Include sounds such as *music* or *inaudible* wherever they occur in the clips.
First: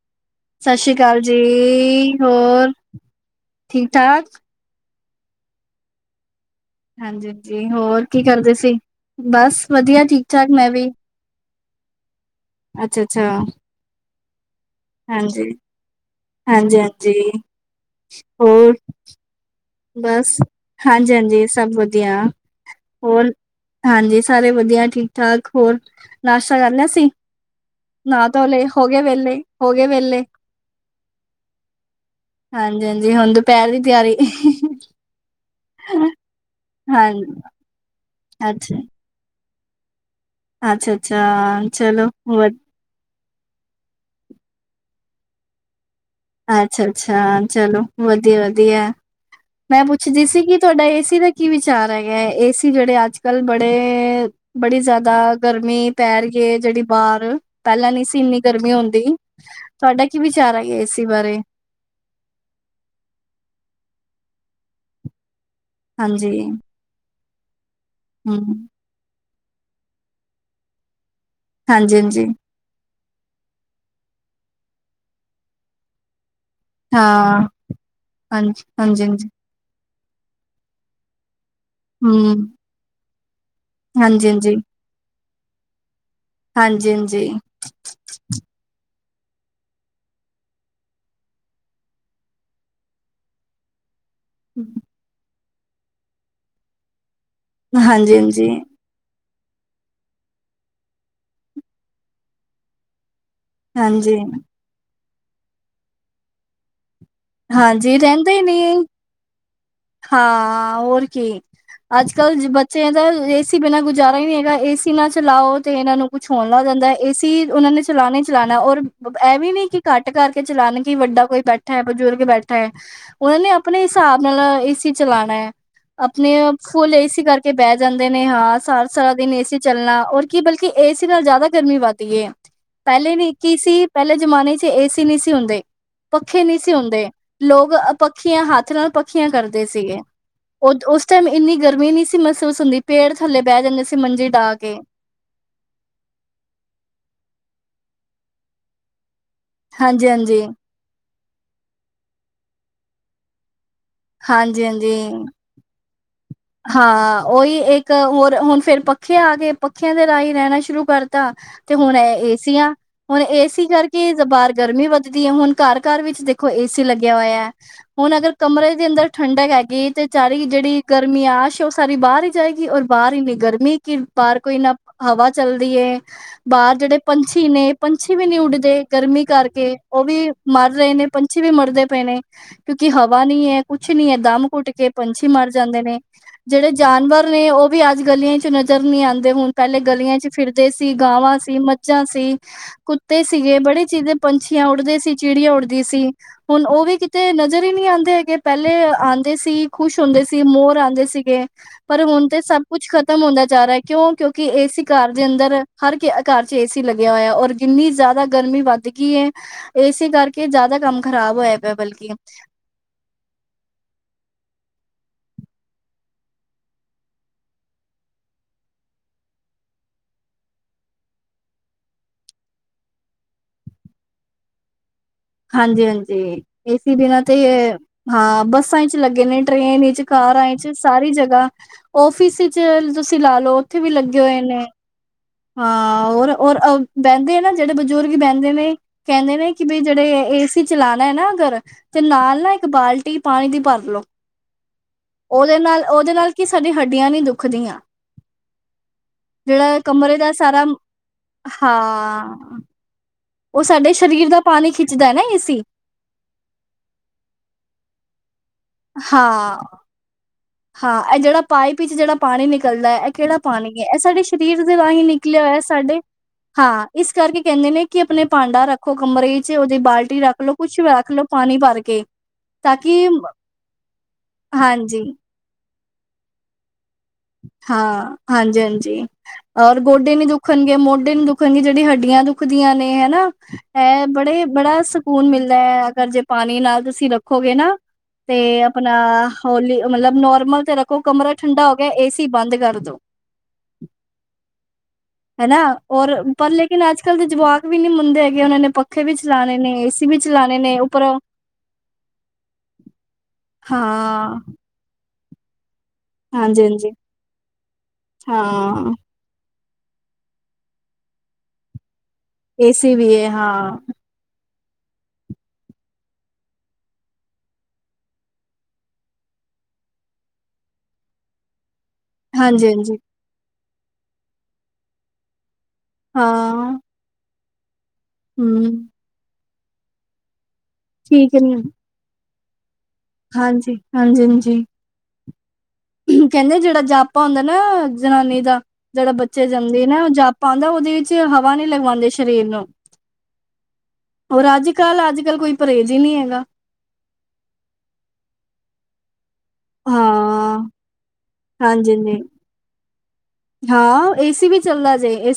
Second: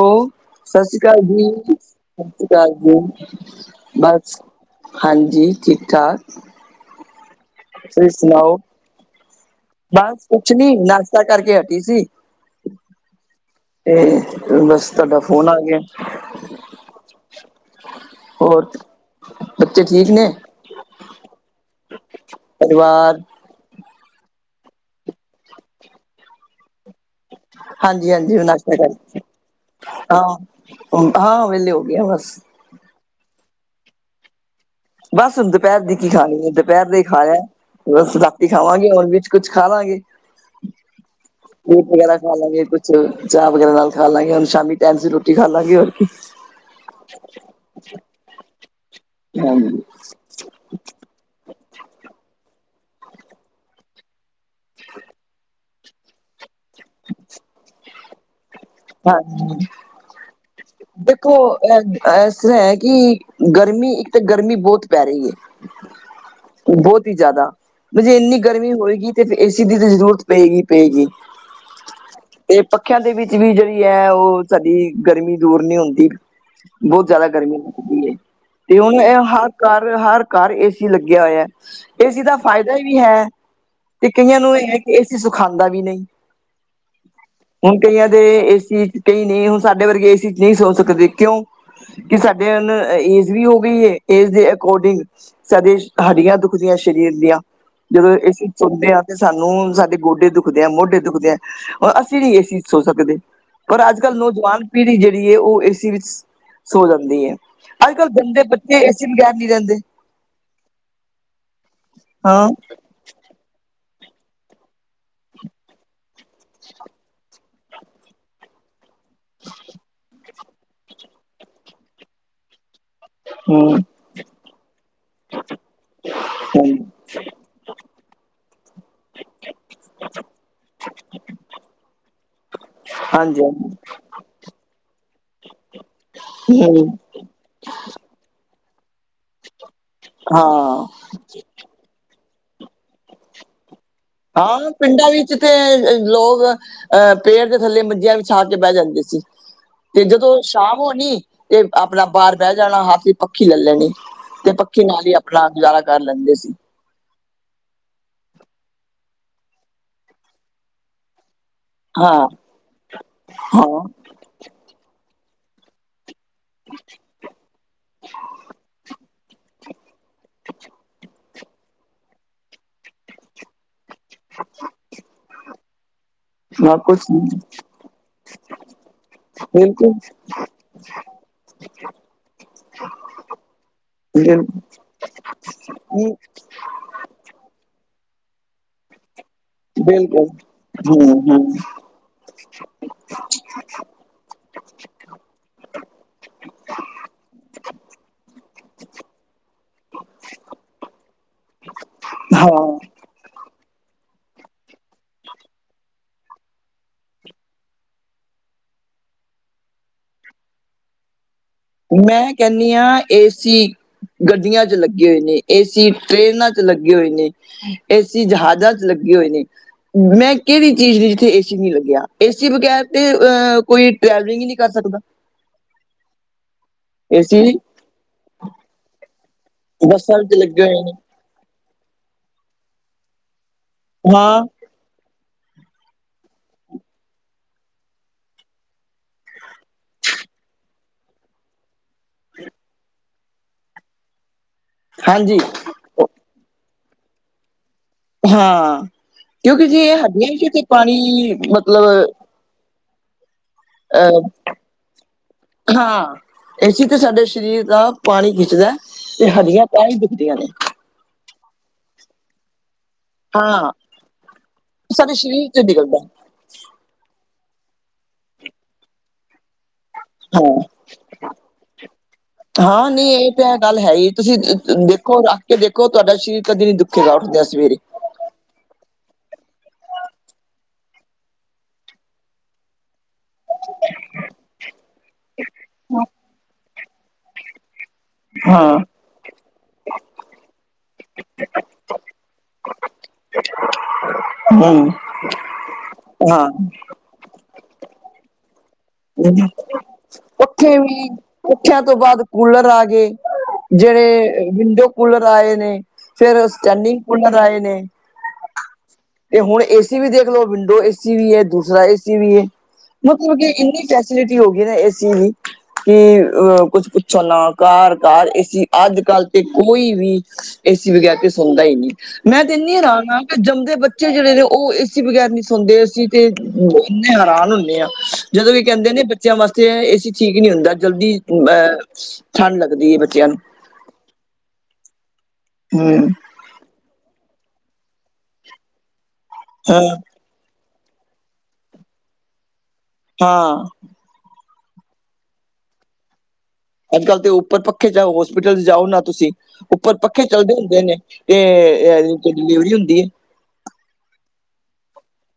ਓ ਸਤਿ ਸ੍ਰੀ ਸਸ਼ੀ ਅਕਾਲ ਕਾਲ ਜੀ, ਸਸ਼ੀ ਹੋਰ ਕਾਲ ਜੀ, ਠੀਕ-ਠਾਕ? ਬਸ ਹਾਂਜੀ ਠੀਕ-ਠਾਕ। ਹਾਂਜੀ-ਹਾਂਜੀ, ਹੋਰ ਕੀ ਕਰਦੇ ਸੀ? ਬਸ ਵਦੀਆ ਠੀਕ-ਠਾਕ ਮੈਂ ਵੀ ਤਾ ਕਰਕੇ ਹਟੀ ਸੀ। ਅੱਛਾ-ਅੱਛਾ। ਤੇ ਬਸ ਤੁਆਡਾ ਫੋਨ ਹਾਂਜੀ। ਆ ਗਿਆ, ਹਾਂਜੀ-ਹਾਂਜੀ, ਹੋਰ? ਬੱਚੇ ਠੀਕ ਨੇ? ਬਸ, ਹਾਂਜੀ-ਹਾਂਜੀ ਸਬ ਵਦੀਆ, ਪਰਿਵਾਰ ਹੋਰ? ਹਾਂਜੀ ਸਾਰੇ ਵਦੀਆ ਠੀਕ-ਠਾਕ, ਹੋਰ ਨਾਸ਼ਤਾ ਕਰ ਲਿਆ ਸੀ? ਹਾਂਜੀ ਨਾ ਹਾਂਜੀ ਧੋ ਲਏ, ਨਾਸ਼ਤਾ ਹੋ ਗਏ ਵੇਲੇ, ਹੋ ਗਏ ਵੇਲੇ? ਹੁਨ ਹਾਂ-ਹਾਂ, ਵੇਲੇ ਹੋ ਗਏ ਆਂ ਬਸ। ਹਾਂਜੀ-ਹਾਂਜੀ, ਹੁਣ ਦੁਪੈਰ ਦੀ ਤਿਆਰੀ। ਬਸ ਹੁਨ ਦੁਪੈਰ ਦੀ ਕੀ ਖਾਣੀ ਐ ਦੁਪੈਰ ਦਾ ਈ ਹਾਂ ਖਾ ਏਆ ਬਸ ਰਾਤੀ ਅੱਛਾ। ਖਾਵਾਂਗੇ ਹੁਨ ਵਿਚ ਕੁੱਛ ਖਾਵਾਂਗੇ। ਅੱਛਾ-ਅੱਛਾ, ਚਲੋ ਚਲੋ, ਚਾਹ ਵਗੈਰਾ ਨਾਲ ਖਾ ਲਾਂਗੇ, ਹੁਣ ਸ਼ਾਮੀ ਟਾਈਮ ਸੇਰ ਰੋਟੀ ਖਾਲਾਂਗੇ ਹੋਰ ਕੀ। ਅੱਛਾ-ਅੱਛਾ ਚਲੋ, ਵਧੀਆ-ਵਧੀਆ। ਹਾਂ ਮੈਂ ਪੁੱਛਦੀ ਸੀ ਕਿ ਤੁਹਾਡਾ ਏਸੀ ਦਾ ਕੀ ਵਿਚਾਰ ਹੈਗਾ ਏ, ਏਸੀ ਜਿਹੜੇ ਅੱਜ-ਕੱਲ ਬੜੇ ਬੜੀ ਜਿਆਦਾ ਗਰਮੀਂ ਪੈ ਰੀ ਏ ਜਿਹੜੀ ਬਾਹਰ, ਪਹਿਲਾ ਨਹੀਂ ਸੀ ਇੰਨੀ ਗਰਮੀਂ ਹੁੰਦੀ। ਹੰ *unintelligible* ਤੁਹਾਡਾ ਕੀ ਵਿਚਾਰ ਹੈਗੇ ਏਸੀ ਬਾਰੇ? ਇਸ ਤਰਾਂ ਹੈ ਕਿ, ਗਰਮੀਂ ਇੱਕ ਤਾਂ ਗਰਮੀਂ ਬਹੁਤ ਪੈ ਰਹੀ ਏ‌ ਹਾਂਜੀ। ਬਹੁਤ ਹੀ ਜ਼ਾਦਾ, ਵੀ ਜੇ ਇੰਨੀ ਹਮ ਗਰਮੀ ਹੋਏਗੀ ਤੇ ਫਿਰ ਏਸੀ ਦੀ ਤਾਂ ਜ਼ਰੂਰਤ ਪੇਗੀ-ਪੇਗੀ। ਹਾਂਜੀ-ਹਾਂਜੀ। ਏ ਪੱਖਿਆਂ ਦੇ ਵਿੱਚ ਵੀ ਜਿਹੜੀ ਐ, ਉਹ ਸਾਡੀ ਗਰਮੀਂ ਦੂਰ ਨਹੀਂ ਹੁੰਦੀ। ਬਹੁਤ ਜ਼ਿਆਦਾ ਹਾਂ ਗਰਮੀਂ ਲੱਗਦੀ ਏ, ਹਾਂਜੀ ਤੇ ਹੁਣ ਹਾਂਜੀ ਇਹ ਹਾਂਜੀ ਹਰ ਘਰ ਹਰ ਘਰ ਏਸੀ ਲੱਗਿਆ ਹੋਇਆ, ਏਸੀ ਦਾ ਹਮ ਫਾਇਦਾ ਵੀ ਹੈ। ਤੇ ਹਾਂਜੀ ਕਈਆਂ ਹਾਂਜੀ ਨੂੰ, ਇਹ ਏਸੀ ਸੁਖਾਉਂਦਾ ਵੀ ਨਹੀਂ। ਹਾਂਜੀ-ਹਾਂਜੀ। ਹੁਣ ਕਈਆਂ ਦੇ ਏਸੀ, ਕਈ ਨਹੀਂ ਹੁਣ ਸਾਡੇ ਵਰਗੇ ਏਸੀ ਨਹੀਂ ਸੋਚ ਸਕਦੇ ਕਿਉਂ, ਕਿ ਸਾਡੇ ਏਜ ਵੀ ਹੋ ਗਈ ਏ, ਏਜ ਦੇ ਅਕੋਰਡਿੰਗ ਸਾਡੀ ਹੱਡੀਆਂ ਦੁਖਦੀਆਂ ਸਰੀਰ ਦੀਆਂ, ਹਾਂਜੀ ਹਾਂਜੀ ਜਦੋਂ ਏਸੀ'ਚ ਹਾਂਜੀ ਸੋਂਦੇ ਆਂ। ਸਾਨੂੰ ਸਾਡੇ ਗੋਡੇ ਦੁਖਦੇ ਆ, ਮੋਢੇ ਦੁਖਦੇ ਆ, ਹੁਣ ਅਸੀਂ ਨੀ ਏਸੀ'ਚ ਸੋ ਸਕਦੇ। ਪਰ ਅੱਜ-ਕੱਲ ਹਾਂਜੀ ਨੌਜਵਾਨ ਪੀੜ੍ਹੀ ਜਿਹੜੀ ਏ, ਉਹ ਏਸੀ ਵਿੱਚ ਸੋ ਜਾਂਦੀ ਏ। ਹਾਂਜੀ ਅੱਜ-ਕੱਲ ਰਹਿੰਦੇ ਹੀ ਬੰਦੇ, ਨਹੀਂ ਬੱਚੇ ਏਸੀ ਬਗੈਰ ਨਹੀਂ ਰਹਿੰਦੇ। ਹਾਂ, ਓਰ ਕੀ ਅੱਜ-ਕੱਲ ਹਾਂ ਬੱਚਿਆਂ ਦਾ ਏ ਏਸੀ ਬਿਨਾਂ ਗੁਜ਼ਾਰਾ ਹੀ ਨਹੀਂ ਹੈਗਾ, ਏਸੀ ਨਾ ਚਲਾਓ, ਤੇ ਇਹਨਾਂ ਨੂੰ ਕੁੱਛ ਹੋਣ ਲੱਗ ਜਾਂਦਾ, ਏਸੀ ਉਹਨਾਂ ਨੇ ਚਲਾਣਾ ਈ ਚਲਾਣਾ, ਓਰ ਇਹ ਵੀ ਨੀ ਕਿ ਘੱਟ ਕਰਕੇ ਚਲਾਨ ਕਿ ਵੱਡਾ ਕੋਈ ਬੈਠਾ ਬਜ਼ੁਰਗ ਬੈਠਾ ਏ, ਉਹਨਾਂ ਨੇ ਹਮ ਆਪਣੇ ਹਿਸਾਬ ਨਾਲ ਏਸੀ ਚਲਾਣਾ ਐ। ਅਪਨੇ ਫੁੱਲ ਏਸੀ ਕਰਕੇ ਬਹਿ ਜਾਂਦੇ ਨੇ, ਹਾਂ ਸਾਰਾ-ਸਾਰਾ ਦਿਨ ਏਸੀ ਚੱਲਣਾ ਔਰ ਕੀ ਬਲਕਿ ਏਸੀ ਨਾਲ ਜ਼ਿਆਦਾ ਗਰਮੀ ਵੱਧਦੀ ਏ, ਪਹਿਲੇ ਵੀ ਹਾਂਜੀ ਕਿ ਸੀ ਹਾਂਜੀ ਪਹਿਲੇ ਜ਼ਮਾਨੇ'ਚ ਏਸੀ ਨਹੀਂ ਸੀ ਹੁੰਦੇ। ਪੱਖੇ ਨਹੀ ਸੀ ਹਮ ਹੁੰਦੇ, ਲੋਕ ਪੱਖੀਆਂ ਹੱਥ ਨਾਲ ਪੱਖੀਆਂ ਕਰਦੇ ਸੀਗੇ, ਉਹ ਉਸ ਹਾਂ ਉਸ ਟਾਈਮ ਇੰਨੀ ਗਰਮੀਂ ਨਹੀਂ ਸੀ ਮਹਿਸੂਸ ਹੁੰਦੀ, ਪੇੜ ਥੱਲੇ ਬਹਿ ਜਾਂਦੇ ਸੀ। ਮੰਜੀ ਡਾਹ ਹਾਂ, ਕੇ। ਪਿੰਡਾਂ ਵਿੱਚ ਜਿੱਥੇ ਲੋਕ ਅਹ, ਪੇੜ ਦੇ ਥੱਲੇ ਮੰਜੀਆਂ ਵਿੱਛਾ ਕੇ ਬਹਿ ਜਾਂਦੇ ਸੀ। ਤੇ ਜਦੋਂ ਹਾਂਜੀ-ਹਾਂਜੀ, ਸ਼ਾਮ ਹੋਣੀ, ਤੇ ਆਪਣਾ ਬਾਹਰ ਬਹਿ ਜਾਣਾ ਹੱਥ ਦੀ ਪੱਖੀ ਲੈ ਲੈਣੀ। ਤੇ ਪੱਖੀ ਨਾਲ ਹਾਂਜੀ-ਹਾਂਜੀ। ਈ, ਆਪਣਾ ਗੁਜ਼ਾਰਾ ਕਰ ਲੈਂਦੇ ਸੀ। ਹਾਂ, ਉਹੀ ਇੱਕ ਹੋਰ ਹੁਣ ਫੇਰ ਪੱਖੇ ਆਗੇ, ਪੱਖਿਆਂ ਦੇ ਰਾਹੀਂ ਰਹਿਣਾ ਸ਼ੁਰੂ ਕਰਤਾ। ਤੇ ਹੁਣ ਇਹ ਹਾਂ ਏ ਸੀ ਆ ਹੁਣ ਏ ਸੀ ਹਾਂ ਕਰਕੇ ਬਾਹਰ ਗਰਮੀਂ ਵੱਧਦੀ ਹੈ ਹੁਣ ਘਰ ਘਰ ਵਿੱਚ ਦੇ ਦੇਖੋ ਏਸੀ ਲੱਗਿਆ ਹੋਇਆ, ਹੁਣ ਅਗਰ ਕਮਰੇ ਦੇ ਅੰਦਰ ਠੰਡਕ ਹੈਗੀ, ਤੇ ਚਾਰੀ ਜਿਹੜੀ ਗਰ ਮੀ ਆ, ਸ਼ ਓ ਸਾਰੀ ਬਾਰ ਹੀ ਜਾਏਗੀ ਔਰ ਬਾਰ ਇੰਨੀ ਗਰਮੀ। ਕੀ, ਬਾਰ ਕੋਈ ਨਾ ਹਵਾ ਚਲਦੀ ਏ ਨਾ ਬਾਰ ਜੇੜੇ ਕੁਛ ਨੀ ਪੰਛੀ ਨੇ, ਪੰਛੀ ਵੀ ਨੀ ਉੱਡਦੇ ਗਰਮੀ ਕਰਕੇ, ਬਿਲਕੁਲ ਓ ਵੀ ਮਰ ਰੇ ਨੇ, ਪੰਛੀ ਵੀ ਮਰਦੇ ਪਏ ਨੇ। ਕਿਉਂਕਿ ਹਵਾ ਨੀ ਐ ਕੁੱਛ ਨੀ ਐ, ਦਮ ਬਿਲਕੁਲ ਘੁੱਟਕੇ ਪੰਛੀ ਮਰ ਜਾਂਦੇ ਨੇ। ਜੇੜ੍ਹੇ ਜਾਨਵਰ ਨੇ ਓ ਵੀ ਅੱਜ ਗਲੀਆਂ ਚ ਨਜ਼ਰ ਨੀ ਆਂਦੇ ਹੁਣ ਪੈਲੇ ਗਲੀਆਂ ਬਿਲਕੁਲ ਚ ਫਿਰਦੇ ਸੀ ਹਮ ਗਾਵਾਂ ਸੀ ਹਮ ਮੱਝਾਂ ਸੀ। ਕੁੱਤੇ ਸੀਗੇ ਬੜੇ ਚੀਜ਼ ਪੰਛੀਆਂ ਉੱਡਦੇ ਸੀ ਚਿੜੀਆਂ ਉੱਡਦੀ ਸੀ। ਹੁਣ ਓਵੀ ਕਿਤੇ ਨਜ਼ਰ ਈ ਨੀ ਆਂਦੇ ਹੈਗੇ ਪੈਲੇ ਆਂਦੇ ਸੀ ਖੁਸ਼ ਹੁੰਦੇ ਸੀ ਮੋਰ ਆ ਦੇ ਸੀਗੇ ਪਰ ਹੁਣ ਤੇ ਸਭ ਕੁੱਛ ਹਾਂ ਖਤਮ ਹੁੰਦਾ ਜਾ ਰਿਆ ਕਿਉਂ ਕਿਉਂਕੀ ਏ ਸੀ ਘਰ ਦੇ ਅੰਦਰ ਹਰ ਘਰ ਚ ਏ ਸੀ ਲੱਗਿਆ ਹੋਇਆ ਔਰ ਕਿੰਨੀ ਜਾਦਾ ਗਰਮੀ ਵਧਗੀ ਏ। ਏ ਸੀ ਕਰਕੇ ਜਾਦਾ ਕੰਮ ਖ਼ਰਾਬ ਹੋਇਆ। ਪਿਆ ਬਲਕਿ ਮੈਂ ਕੈਨੀ ਆ ਏਸੀ। ਗੱਡੀਆਂ ਚ ਲੱਗੇ ਹੋਏ ਨੇ, ਏਸੀ, ਟ੍ਰੇਨਾਂ ਚ ਲੱਗੇ ਹੋਏ ਨੇ। ਏ ਸੀ ਜਹਾਜ਼ਾਂ ਚ ਲੱਗੇ ਹੋਏ ਨੇ। ਮੈਂ ਕੇਰੀ ਚੀਜ਼ ਨੀ ਜਿੱਥੇ ਏ ਸੀ ਨੀ ਲੱਗਿਆ ਏ ਸੀ ਬਗੈਰ ਤੇ ਅਹ ਕੋਈ ਟਰੈਵਲਿੰਗ ਈ ਨੀ ਕਰ ਸਕਦਾ। ਹਾਂਜੀ-ਹਾਂਜੀ ਏ ਸੀ ਬਿਨਾਂ ਤੇ ਏਸੀ ਹਾਂ ਬੱਸਾਂ ਵਿੱਚ ਲੱਗੇ ਨੇ। ਟ੍ਰੇਨ ਵਿਚ ਬੱਸਾਂ ਵਿੱਚ ਕਾਰਾਂ ਲੱਗੇ ਵਿਚ ਹੋਏ ਨੇ ਸਾਰੀ ਜਗ੍ਹਾ ਔਫਿਸ ਵਿੱਚ ਤੁਸੀਂ ਲਾਲੋ। ਉੱਥੇ ਵੀ ਲੱਗੇ ਹੋਏ ਹਾਂ ਨੇ। ਹਾਂ ਓਰ-ਓਰ ਅ ਬੈਂਦੇ ਨਾ ਜੇੜੇ ਬਜ਼ੁਰਗ ਬੈਂਦੇ ਨੇ ਕੈਂਦੇ ਨੇ ਕੀ ਬਈ ਜੇੜੇ ਏਸੀ ਚਲਾਣਾ ਐ ਨਾ ਅਗਰ ਤੇ ਨਾਲ ਨਾ ਇੱਕ ਬਾਲਟੀ ਪਾਣੀ ਦੀ ਭਰਲੋ ਹਾਂਜੀ ਓਦੇ ਨਾਲ ਓਦੇ ਨਾਲ ਕੀ ਸਾਡੀ ਹੱਡੀਆਂ ਨੀ ਦੁੱਖਦੀਆਂ। ਹਾਂ ਕਿਉਂਕੀ ਜੇ ਏ ਕਮਰੇ ਹਡੀਆਂ ਦਾ ਉਥੇ ਸਾਰਾ ਪਾਣੀ ਮਤਲਬ ਹਾਂ ਓ ਸਾਡੇ ਸਰੀਰ ਅਹ ਦਾ ਪਾਣੀ ਖਿੱਚਦਾ ਨਾ ਏ ਸੀ। ਹਾਂ। ਏ ਸੀ ਤਾਂ ਸਾਡੇ ਸਰੀਰ ਦਾ ਪਾਣੀ ਖਿੱਚਦੈ। ਹਾਂ। ਤਾਂਈ ਦੁਖਦੀਆਂ ਨੇ। ਹਾਂ ਐ ਜੇੜਾ ਪਾਈਪ ਵਿਚ ਜਿਹੜਾ ਪਾਣੀ ਨਿਕਲਦੈ। ਕੇੜਾ ਪਾਣੀ ਹਾਂ ਐ ਐ ਸਾਡੇ ਸਰੀਰ ਦੇ ਰਾਹੀਂ ਸਾਡੇ ਨਿਕਲਿਆ ਸਰੀਰ ਹੋਇਆ ਚ ਨਿਕਲਦਾ ਸਾਡੇ ਹਾਂ ਇਸ ਕਰਕੇ ਕੈਂਦੇ ਨੇ ਕੀ ਆਪਣੇ ਭਾਂਡਾ ਰੱਖੋ ਕਮਰੇ ਵਿੱਚ ਉਦੀ ਬਾਲ ਟੀ ਰੱਖ ਲੋ ਹਾਂ ਕੁੱਛ ਰੱਖ ਲੋ ਪਾਣੀ ਭਰ ਕੇ। ਤਾਂ ਹਾਂ ਕਿ ਨਈ ਏ ਤਾਂ ਗੱਲ ਹੈ ਈ ਤੁਸੀਂ ਹਾਂਜੀ ਦੇਖੋ ਰੱਖ ਕੇ ਦੇਖੋ ਤੁਹਾਡਾ ਸਰੀਰ ਕਦੇ ਨੀ ਦੁ ਹਾਂ ਹਾਂਜੀ-ਹਾਂਜੀ ਔਰ ਗੋਡੇ ਨੀ ਦੁੱਖਣਗੇ ਮੋਢੇ ਨੀ ਦੁਖਣਗੇ ਜੇੜੀ ਹੱਡੀਆਂ ਦੁੱਖਦੀਆਂ ਨੇ ਹਨਾ। ਐ ਬੜੇ ਬੜਾ ਸਕੂਨ ਮਿਲਦਾ ਐ ਅਗਰ ਜੇ ਪਾਣੀ ਨਾਲ ਤੁਸੀਂ ਰੱਖੋਗੇ ਨਾ। ਤੇ ਹਾਂ ਆਪਣਾ ਹੋਲੀ ਮਤਲਬ ਨੋਰਮਲ ਤੇ ਰੱਖੋ ਕਮਰਾ ਠੰਡਾ ਹੋ ਗਿਆ ਏਸੀ ਬੰਦ ਕਰਦੋ। ਹੂੰ। ਹਨਾ ਓਰ ਪਰ ਲੇਕਿਨ ਅੱਜ ਕੱਲ੍ਹ ਦੇ ਜਵਾਕ ਵੀ ਨੀ ਮੰਨਦੇ ਹੈਗੇ ਓਨਾਂ ਨੇ ਪੱਖੇ ਵੀ ਚਲਾਣੇ ਨੇ ਏਸੀ ਵੀ ਚਲਾਣੇ ਪਖੇ ਨੇ ਵੀ ਉੱਪਰੋਂ ਪੱਖੇਆਂ ਤੋਂ ਬਾਦ ਕੂਲਰ ਆ ਗਏ। ਹਾਂ ਜੇੜ੍ਹੇ ਵਿੰਡੋ ਕੂਲਰ ਆਏ ਨੇ। ਫੇਰ ਹਾਂਜੀ ਹਾਂਜੀ ਸਟੈਂਡਿੰਗ ਕੂਲਰ ਆਏ ਨੇ। ਹਾਂ ਤੇ ਹੁਣ ਏਸੀ ਵੀ ਦੇਖ ਲੋ ਵਿੰਡੋ ਏਸੀ ਵੀ ਐ ਦੂਸਰਾ ਏਸੀ ਵੀ ਰ ਏਸੀ ਵੀ ਹੈ ਮਤਲਬ ਕੀ ਇਨ ਹਾਂ ਫੈਸਿਲਿਟੀ ਹੋ ਗਈ ਨਾ ਏਸੀ ਦੀ। ਕੀ ਅ ਕੁੱਛ ਪੁੱਛਣ ਨਾ ਕਾਰ-ਕਾਰ ਇਸ ਈ ਅੱਜ ਕੱਲ੍ਹ ਤੇ ਕੋਈ ਵੀ ਏਸੀ ਵਗੈਰ ਤੇ ਸੌਦਾ ਈ ਨੀ। ਮੈਂ ਤੇ ਹਾਂਜੀ ਇੰਨੀ ਹਾਂਜੀ ਹੈਰਾਨ ਆ ਕੀ ਜੰਮਦੇ ਬੱਚੇ ਜੇੜੇ ਨੇ ਓ ਏਸੀ ਬਗੈਰ ਨੀ ਸੌਦੇ ਅਸੀਂ ਤੇ ਹਾਂ ਇੰਨੇ ਹੈਰਾਨ ਹੁੰਨੇ ਆ ਜਦੋਂ ਕੀ ਹਮ ਕੈਂਦੇ ਨੇ ਬੱਚਿਆਂ ਵਾਸਤੇ ਏ ਸੀ ਠੀਕ ਨੀ ਹੁੰਦਾ ਜਲਦੀ ਠੀਕ ਹੈ ਅ ਠੰਡ ਲੱਗਦੀ ਐ ਬੱਚਿਆਂ। ਨੂੰ ਹਾਂਜੀ ਹਾਂਜੀ ਹਾਂਜੀ। *unintelligible* ਕਹਿੰਦੇ ਜਿਹੜਾ ਜਾਪਾ ਹੁੰਦਾ ਨਾ ਜਨਾਨੀ ਦਾ ਜਿਹੜਾ ਬੱਚੇ ਹਾਂ ਜੰਮਦੀ ਨਾ ਉਹ ਜਾਪ ਪਾਉਂਦਾ ਉਹਦੇ ਵਿੱਚ ਹਵਾ ਨਹੀਂ ਲਗਵਾਉਂਦੇ ਸ਼ਰੀਰ ਨੂੰ। ਹਾਂ ਹੋਰ ਅੱਜ ਕੱਲ੍ਹ ਅੱਜ ਕੱਲ ਕੋਈ ਪਰਹੇਜ਼ ਹੀ ਨਹੀਂ ਹੈਗਾ। ਅੱਜ ਕੱਲ੍ਹ ਤੇ ਉਪਰ ਪੱਖੇ ਜਾਓ ਹੋਸਪਿਟਲ ਜਾਓ ਨਾ ਤੁਸੀਂ। ਉੱਪਰ ਪੱਖੇ ਚਲਦੇ ਹਾਂ ਹੁੰਦੇ ਨੇ ਤੇ ਹਾਂਜੀ ਏ ਹਾਂਜੀ ਡਿਲੀਵਰੀ ਹੁੰਦੀ ਹੈ। ਹਾਂ ਏਸੀ ਵੀ ਚੱਲਦਾ ਜੇ ਏ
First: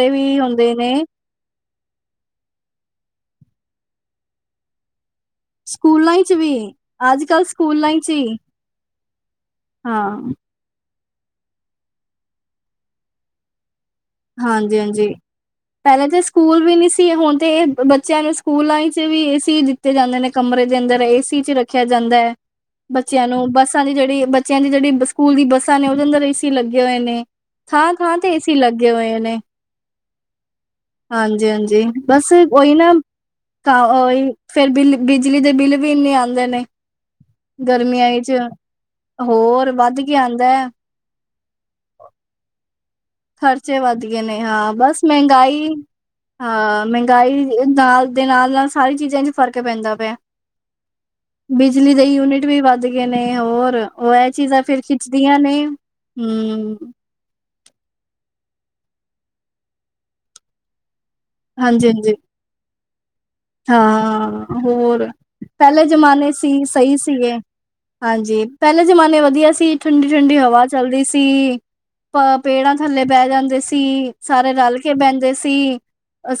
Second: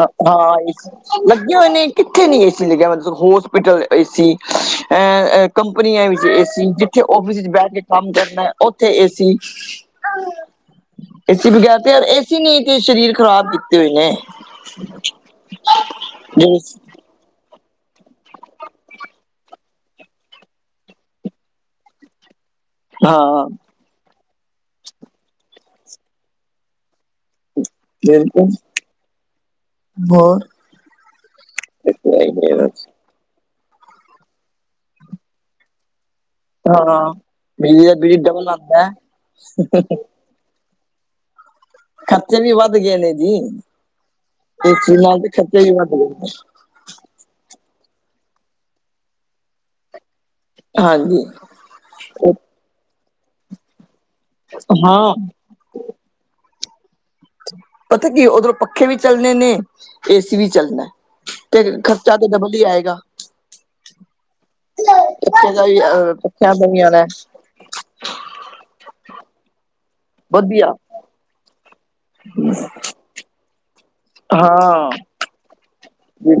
ਹਾਂ ਲੱਗੇ ਹੋਏ ਨੇ। ਕਿੱਥੇ ਨੀ ਏ ਸੀ ਲੱਗਿਆ ਮਤਲਬ ਹੋਸਪਿਟਲ ਏ ਸੀ। ਕੰਪਨੀਆਂ ਸਕੂਲਾਂ ਵਿੱਚ ਚ ਏ ਵੀ ਸੀ ਜਿੱਥੇ ਅੱਜ ੳਫਿਸ ਕੱਲ੍ਹ ਵਿੱਚ ਬੈਠ ਕੇ ਸਕੂਲਾਂ ਚ ਕੰਮ ਹੀ ਕਰਨਾ ਉੱਥੇ ਏਸੀ। ਹਾਂ ਏ ਸੀ ਬਗੈਰ ਤੇ ਏ ਸੀ ਨੇ ਤੇ ਸ਼ਰੀਰ ਖ਼ਰਾਬ ਕੀਤੇ ਹੋਏ ਨੇ। ਹਾਂਜੀ ਹਾਂਜੀ ਪਹਿਲੇ ਤੇ ਜਿਹੜੇ ਸਕੂਲ ਵੀ ਨਹੀਂ ਸੀ। ਹੁਣ ਤੇ ਇਹ ਬੱਚਿਆਂ ਨੂੰ ਸਕੂਲਾਂ ਲਾਈਫ ਚ ਵੀ ਏ ਸੀ ਦਿੱਤੇ ਜਾਂਦੇ ਨੇ ਕਮਰੇ ਦੇ ਅੰਦਰ ਏ ਸੀ ਚ ਰੱਖ। ਰਖਿਆ ਜਾਂਦਾ ਐ ਬੱਚਿਆਂ ਹਾਂ ਨੂੰ ਬੱਸਾਂ ਦੀ ਜਿਹੜੀ ਬੱਚਿਆਂ ਦੀ ਜਿਹੜੀ ਸਕੂਲ ਦੀ ਬੱਸਾਂ ਨੇ ਉਹਦੇ ਅੰਦਰ ਏ ਸੀ ਲੱਗੇ ਹੋਏ ਨੇ। ਥਾਂ ਥਾਂ ਤੇ ਬਿਲਕੁਲ ਏਸੀ ਲੱਗੇ ਹੋਏ ਨੇ ਹੋਰ ਹਾਂਜੀ ਹਾਂਜੀ ਬਸ ਉਹੀ ਨਾ। ਤਾਂਹੀ ਫੇਰ ਬਿੱਲ ਬਿਜਲੀ ਦੇ ਬਿੱਲ ਵੀ ਇੰਨੇ ਆਉਂ। ਆਂਦੇ ਨੇ ਹਾਂ ਬਿਜਲੀ ਦਾ ਗਰਮੀਆਂ ਬਿੱਲ ਵਿੱਚ ਡਬਲ ਆਉਂਦਾ ਹੈ, ਹੋਰ ਵੱਧ ਕੇ ਆਉਂਦਾ ਹੈ। ਖਰਚੇ ਵੀ ਵੱਧ ਗਏ ਨੇ ਜੀ ਖ਼ਰਚੇ ਵੱਧ ਗਏ ਨੇ ਹਾਂ ਏਸੀ ਬਸ ਨਾਲ ਤੇ ਖਰਚੇ ਮਹਿੰਗਾਈ ਵੀ ਵੱਧ ਗਏ ਨੇ ਹਾਂ ਮਹਿੰ ਗਾਈ ਨਾਲ ਦੇ ਨਾਲ ਨਾਲ ਸਾਰੀ ਚੀਜ਼ਾਂ ਚ ਫ਼ਰਕ ਪੈਂਦਾ ਪਿਆ। ਹਾਂਜੀ ਬਿਜਲੀ ਦੇ ਉਹ ਯੂਨਿਟ ਵੀ ਵੱਧ ਗਏ ਨੇ ਹੋਰ ਉਹ ਇਹ ਚੀਜ਼ਾਂ ਫਿਰ ਹਾਂ ਖਿੱਚਦੀਆਂ ਨੇ। ਹੂੰ ਪਤਾ ਕੀ ਉਧਰੋਂ ਪੱਖੇ ਵੀ ਚੱਲਣੇ ਨੇ ਏਸੀ ਵੀ ਚੱਲਦਾ ਤੇ ਹਾਂਜੀ-ਹਾਂਜੀ ਖ਼ਰਚਾ ਤੇ ਡਬਲ ਹੀ ਆਏਗਾ। ਹਾਂ ਹੋਰ ਪੱਖੇ ਦਾ ਵੀ ਪਹਿਲੇ ਅਹ ਜਮਾਨੇ ਚ ਪੱਖਿਆਂ ਸੀ ਦਾ ਵੀ ਸਹੀ ਆਣਾ ਸੀਗੇ ਹਾਂਜੀ ਪਹਿਲੇ ਜਮਾਨੇ ਵਧੀਆ ਸੀ। ਠੰਡੀ ਠੰਡੀ ਹਵਾ ਵਧੀਆ ਚੱਲਦੀ ਸੀ ਪ ਪੇੜਾਂ ਥੱਲੇ ਬਹਿ ਜਾਂਦੇ ਸੀ। ਸਾਰੇ ਰਲ ਹਾਂ ਕੇ ਬਹਿੰਦੇ ਸੀ।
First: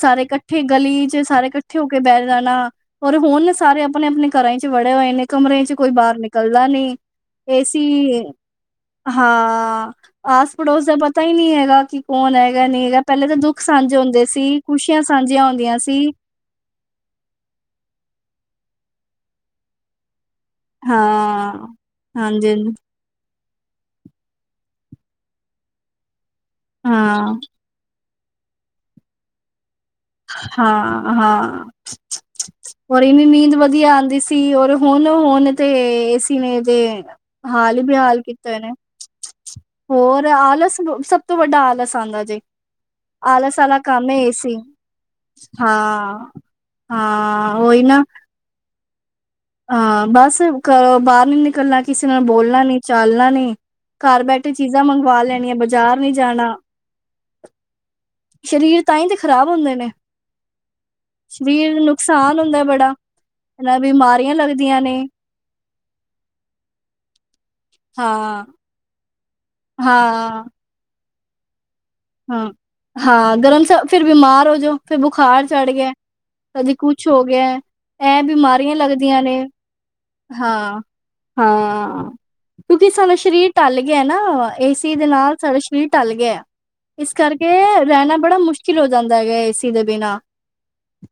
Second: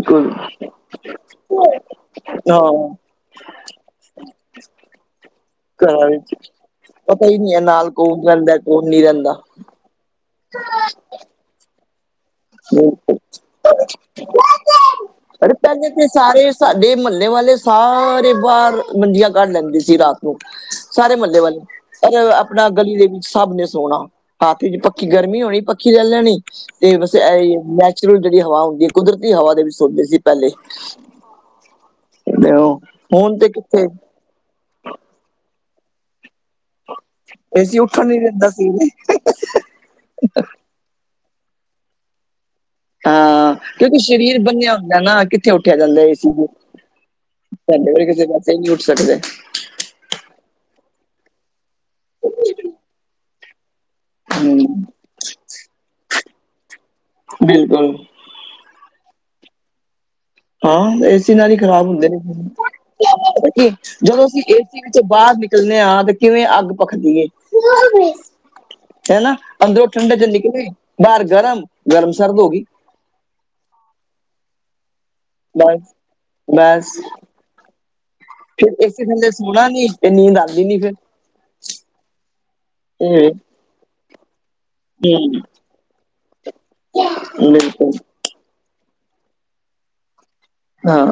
ਸਾਰੇ ਕੱਠੇ ਗਲੀ ਚ ਸਾਰੇ ਕੱਠੇ ਇਕੱਠੇ ਹੋ ਕੇ ਬਹਿਠ ਹਾਂ ਜਾਣਾ ਔਰ ਹੁਨ ਸਾਰੇ ਆਪਣੇ ਆਪਣੇ ਘਰਾਂ ਚ ਵੜੇ ਹੋਏ ਨੇ। ਕਮਰੇ ਚ ਕੋਈ ਘਰਾਂ ਬਾਹਰ ਵਿੱਚ ਨਿਕਲਦਾ ਨਹੀਂ ਪਤਾ ਹੀ ਨਹੀਂ ਹੈ ਏਸੀ ਨਾਲ ਕੌਣ ਰਹਿੰਦਾ ਕੌਣ ਨਹੀਂ ਰਹਿੰਦਾ ਹਾਂ। ਆਸ ਪੜੋਸ ਦਾ ਪਤਾ ਹੀ ਨਹੀਂ ਹੈਗਾ ਕਿ ਕੌਣ ਹੈਗਾ ਨਹੀਂ ਹੈਗਾ ਪਹਿਲੇ ਤਾਂ ਦੁੱਖ ਸਾਂਝੇ ਹੁੰਦੇ ਸੀ। ਖੁਸ਼ੀਆਂ ਸਾਂਝੀਆਂ ਅਰੇ ਹੁੰਦੀਆਂ ਪਹਿਲੇ ਤੇ ਸੀ। ਸਾਰੇ ਸਾਡੇ ਮਹੱਲੇ ਵਾਲੇ ਸਾਰੇ ਬਾਰ ਮੰਜੀਆਂ ਕੱਢ ਲੈਂਦੇ ਸੀ ਰਾਤ ਨੂੰ। ਸਾਰੇ ਮਹੱਲੇ ਹਾਂ, ਵਾਲੇ ਪਰ ਆਪਣਾ ਹਾਂਜੀ-ਹਾਂਜੀ। ਗਲੀ ਦੇ ਵਿੱਚ ਸਭ ਨੇ ਸੋਣਾ। ਹਾਥ ਵਿੱਚ ਪੱਖੀ ਗਰਮੀ ਹੋਣੀ ਪੱਖੀ ਲੈ ਲੈਣੀ ਤੇ ਹਾਂ, ਤੇ ਨੈਚੁਰਲ ਜਿਹੜੀ ਹਵਾ ਹੁੰਦੀ ਸੀ। ਕੁਦਰਤੀ ਹਵਾ ਦੇ ਵਿੱਚ ਸੌਂਦੇ ਸੀ। ਪਹਿਲੇ ਹਾਂ ਹਾਂ ਤੇ ਉਹ ਹੋਰ ਇਨੀ ਹੁਣ ਤੇ ਨੀਂਦ ਕਿੱਥੇ ਵਧੀਆ ਆਉਂਦੀ ਸੀ। ਸੀ ਔਰ ਹੁਣ ਹੁਣ ਤੇ ਏ ਸੀ ਨੇ ਤੇ ਹਾਲ ਏਸੀ ਹੀ ਉੱਠਣ ਨੀ ਬੇਹਾਲ ਦਿੰਦਾ ਕੀਤੇ ਹੋਏ ਸੀ ਨੇ। ਹੋਰ ਆਲਸ ਸਭ ਤੋਂ ਵੱਡਾ ਆਲਸ ਆਉਂਦਾ ਜੇ। ਆਲਸ ਆਲਾ ਕੰਮ ਏ ਏਸੀ। ਹੁੰਦੈ ਨਾ ਕਿੱਥੇ ਉੱਠਿਆ ਜਾਂਦਾ ਏਸੀ ਦੇ ਹਾਂ-ਹਾਂ ਓਈ ਨਾ ਨਈ ਉੱਠ ਸਕਦੇ। ਹਾਂ ਬਸ ਘਰੋਂ ਬਾਰ ਨੀ ਨਿਕਲਣਾ ਕਿਸੇ ਨਾਲ ਬੋਲਣਾ ਨੀ, ਚਾਲਣਾ ਨੀ। ਘਰ ਬੈਠੇ ਹਮ ਚੀਜ਼ਾਂ ਮੰਗਵਾ ਲੈਣੀਆਂ ਬਜ਼ਾਰ ਨੀ ਜਾਣਾ। ਬਿਲਕੁੱਲ। ਸਰੀਰ ਤਾਂਈ ਤੇ ਖ਼ਰਾਬ ਹੁੰਦੇ ਨੇ। ਹਾਂ ਏਸੀ ਨਾਲ ਈ ਸਰੀਰ ਨੂੰ ਖਰਾਬ ਹੁੰਦੇ ਨੇ ਨੁਕਸਾਨ ਹੁੰਦਾ ਬੜਾ ਕੀ ਨਾਲ ਜਦੋਂ ਬਿਮਾਰੀਆਂ ਅਸੀਂ ਏਸੀ ਲੱਗਦੀਆਂ ਨੇ ਵਿੱਚੋ ਬਾਰ ਨਿਕ ਕਲੇ ਆ ਤੇ ਕਿਵੇਂ ਅੱਗ ਪਖਦੀ ਏ ਹਾਂ। ਹਨਾ ਅੰਦਰੋਂ ਠੰਡੇ ਚ ਹਾਂ ਨਿਕਲੇ ਬਾਰ ਗਰਮ-ਗਰਮ ਸਰਦ ਹਾਂ। ਹੋਗੀ। ਹਾਂ ਗਰਮ ਸ ਫਿਰ ਬਿਮਾਰ ਹੋਜੋ ਫਿਰ ਬੁਖਾਰ ਚੜ੍ਹ ਬਸ ਗਿਐ। ਹਜੇ ਬਸ ਕੁੱਛ ਹੋ ਗਿਐ ਐ ਬਿਮਾਰੀਆਂ ਫਿਰ ਏਸੀ ਲੱਗਦੀਆਂ ਥੱਲੇ ਨੇ ਸੋਣਾ ਨੀ ਤੇ ਨੀਂਦ ਆਂਦੀ ਨੀ ਹਾਂ। ਫਿਰ ਹਾਂ ਕਿਉੰਕੀ ਸਾਡਾ ਇਹ ਸਰੀਰ ਟਲ ਗਿਆ ਨਾ ਏਸੀ ਦੇ ਨਾਲ ਹੂੰ ਸਾਡਾ ਸਰੀਰ ਟਲ ਗਿਐ। ਇਸ ਕਰਕੇ ਬਿਲਕੁਲ ਰੈਣਾ ਬੜਾ ਮੁਸ਼ਕਿਲ ਹੋ ਜਾਂਦਾ ਹੈਗਾ ਏਸੀ ਦੇ ਬਿਨਾਂ। ਹਾਂ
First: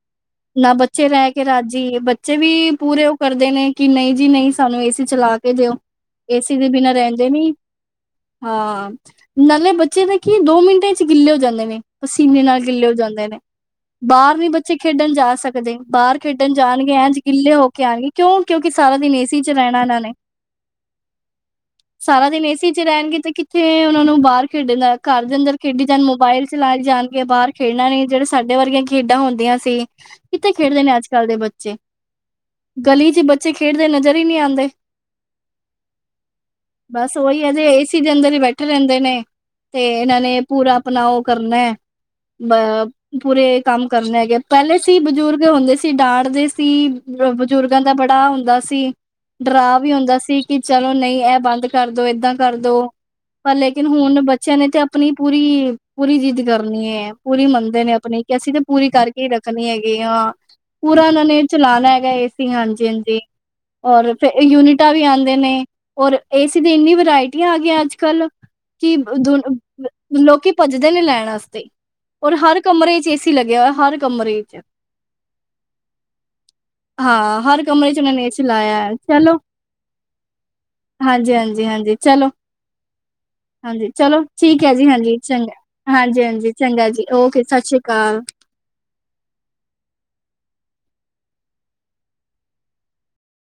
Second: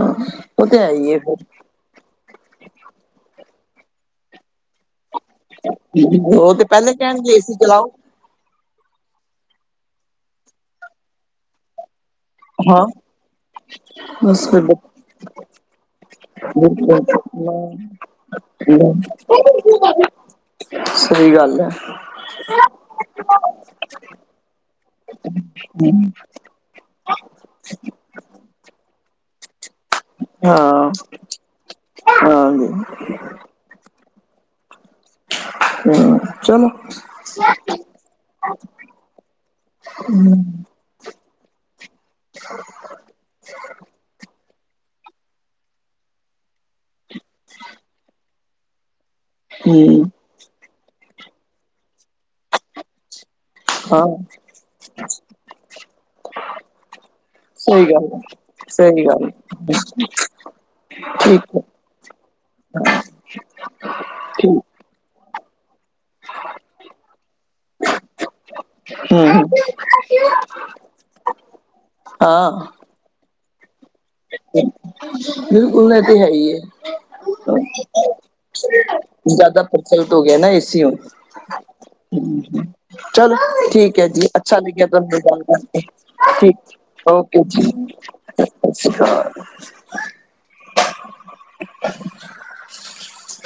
ਓ ਤੇ ਹੈ ਈ ਐ ਫੇਰ। ਜੀ ਬੱਚੇ ਵੀ ਪੂਰੇ ਓ ਕਰਦੇ ਨੇ ਕੀ ਨਈ ਜੀ ਨਈ ਸਾਨੂੰ ਏ ਸੀ ਚਲਾ ਕੇ ਦਿਓ ਉਹ ਏਸੀ ਤੇ ਦੇ ਬਿਨਾਂ ਪਹਿਲੇ ਰੈਂਦੇ ਕਹਿਣਗੇ ਨੀ ਏਸੀ ਚਲਾਓ ਹਾਂ ਨਾਲੇ ਬੱਚੇ ਦਾ ਕੀ ਦੋ ਮਿੰਟੇ ਚ ਗਿੱਲੇ ਹੋ ਜਾਂਦੇ ਨੇ। ਪਸੀਨੇ ਨਾਲ ਹਾਂ ਗਿੱਲੇ ਹੋ ਜਾਂਦੇ ਨੇ। ਬਾਰ ਬਸ ਨੀ ਫਿਰ ਬੱਚੇ ਬਿਲਕੁਲ ਖੇਡਣ ਜਾ ਸਕਦੇ ਬਾਰ ਖੇਡਣ ਜਾਣਗੇ ਐਂ ਜਕੀਲੇ ਹੋ ਕੇ *unintelligible* ਕਿਉਂ ਕਿਉਂਕੀ ਸਾਰਾ ਦਿਨ ਏਸੀ ਚ ਰੈਣਾ ਏਨਾਂ ਨੇ। ਸਈ ਗੱਲ ਐ। ਸਾਰਾ ਦਿਨ ਏ ਸੀ ਚ ਰੈਣਗੇ ਤੇ ਕਿੱਥੇ ਓਨਾਂ ਨੂੰ ਬਾਰ ਖੇਡਣ ਦਾ ਘਰ ਦੇ ਅੰਦਰ ਖੇਡੀ ਜਾਣ ਮੋਬਾਇਲ ਚਲਾਈ ਜਾਣਗੇ ਬਾਰ ਖੇਡਣਾ ਲਈ ਜੇੜੇ ਸਾਡੇ ਵਰਗੀਆਂ ਖੇਡਾਂ ਹੁੰਦੀਆਂ ਸੀ ਕਿੱਥੇ ਖੇਡਦੇ ਹਾਂ ਨੇ ਅੱਜ-ਕੱਲ ਦੇ ਬੱਚੇ ਹਾਂਜੀ ਗਲੀ ਚ ਬੱਚੇ ਖੇਡਦੇ ਨਜ਼ਰ ਈ ਨੀ ਆਂਦੇ। ਹਾਂ ਚਲੋ ਬਸ ਓਈ ਐ ਜੇ ਏਸੀ ਦੇ ਅੰਦਰ ਹੀ ਬੈਠੇ ਰੈਂਦੇ ਨੇ। ਤੇ ਏਨਾਂ ਨੇ ਪੂਰਾ ਆਪਣਾ ਓ ਕਰਨੈ ਬ ਪੂਰੇ ਕੰਮ ਕਰਨੇ ਹੈਗੇ ਪੈਲੇ ਸੀ ਬਜ਼ੁਰਗ ਹੁੰਦੇ ਸੀ ਡਾਂਟਦੇ ਸੀ। ਅ ਬਜ਼ੁਰਗਾਂ ਦਾ ਬੜਾ ਹੁੰਦਾ ਸੀ। ਡਰਾ ਵੀ ਹੂੰ ਹੁੰਦਾ ਸੀ ਕੀ ਚਲੋ ਨਈ ਐ ਬੰਦ ਕਰਦੋ ਏਦਾਂ ਕਰਦੋ। ਪਰ ਲੇਕਿਨ ਹਾਂ ਹੁਣ ਬ ਚਿਆਂ ਨੇ ਤੇ ਆਪਣੀ ਪੂਰੀ-ਪੂਰੀ ਜਿੱਦ ਕਰਨੀ ਐ ਪੂਰੀ ਮੰਨਦੇ ਸਹੀ ਨੇ ਗੱਲ ਹੈ, ਆਪਣੀ ਕੇ ਅਸੀਂ ਤੇ ਪੂਰੀ ਸਹੀ ਕਰ ਕੇ ਗੱਲ ਰੱਖਣੇ ਹੈਗੇ ਆ ਪੂਰਾ ਉਨਾਂ ਨੇ ਠੀਕ ਹੈ ਚਲਾਣਾ ਹੈਗਾ ਏ ਸੀ ਹਾਂਜੀ-ਹਾਂਜੀ। ਔਰ ਫ ਠੀਕ ਯੂਨਿਟਾ ਵੀ ਆਂਦੇ ਨੇ ਔਰ ਏਸੀ ਦੀ ਇੰਨੀ ਵਰਾਇਟੀਆਂ ਆ ਗਿਐ ਅੱਜ-ਕੱਲ ਦ ਹਮ ਲੋਕੀ ਭੱਜਦੇ ਨੇ ਲੈਣ ਵਾਸਤੇ ਔਰ ਹਰ ਹਾਂ ਕਮਰੇ ਚ ਏ ਸੀ ਲੱਗਿਆ ਹੋਇਆ ਹਰ ਕਮਰੇ ਚ। ਬਿਲਕੁੱਲ ਐ ਤੇ ਹੈ ਈ ਏ। ਹਾਂ ਹਰ ਕਮਰੇ ਚ ਉਹਨਾਂ ਨੇ ਏਸੀ ਲਾਇਆ ਹੈ। ਚਲੋ ਜਾਦਾ ਪਰਸਲਟ ਹੋ ਗਿਆ ਨਾ ਏਸੀ ਹਾਂਜੀ ਹਾਂਜੀ ਹਾਂਜੀ ਚਲੋ *unintelligible* ਚੱਲ ਹਾਂਜੀ ਠੀਕ ਐ ਚਲੋ ਜੀ ਅੱਛਾ ਠੀਕ ਹੈ ਲੱਗਿਆ ਜੀ ਤੁਹਾਨੂੰ ਹਾਂਜੀ ਗੱਲ ਕਰਕੇ ਚੰਗਾ ਹਾਂਜੀ ਹਾਂਜੀ ਠੀਕ ਚੰਗਾ ਜੀ ਓਕੇ ਸਤਿ ਜੀ। ਸ਼੍ਰੀ ਅਕਾਲ ਸਸ ਸ੍ਰੀ ਕਾਲ।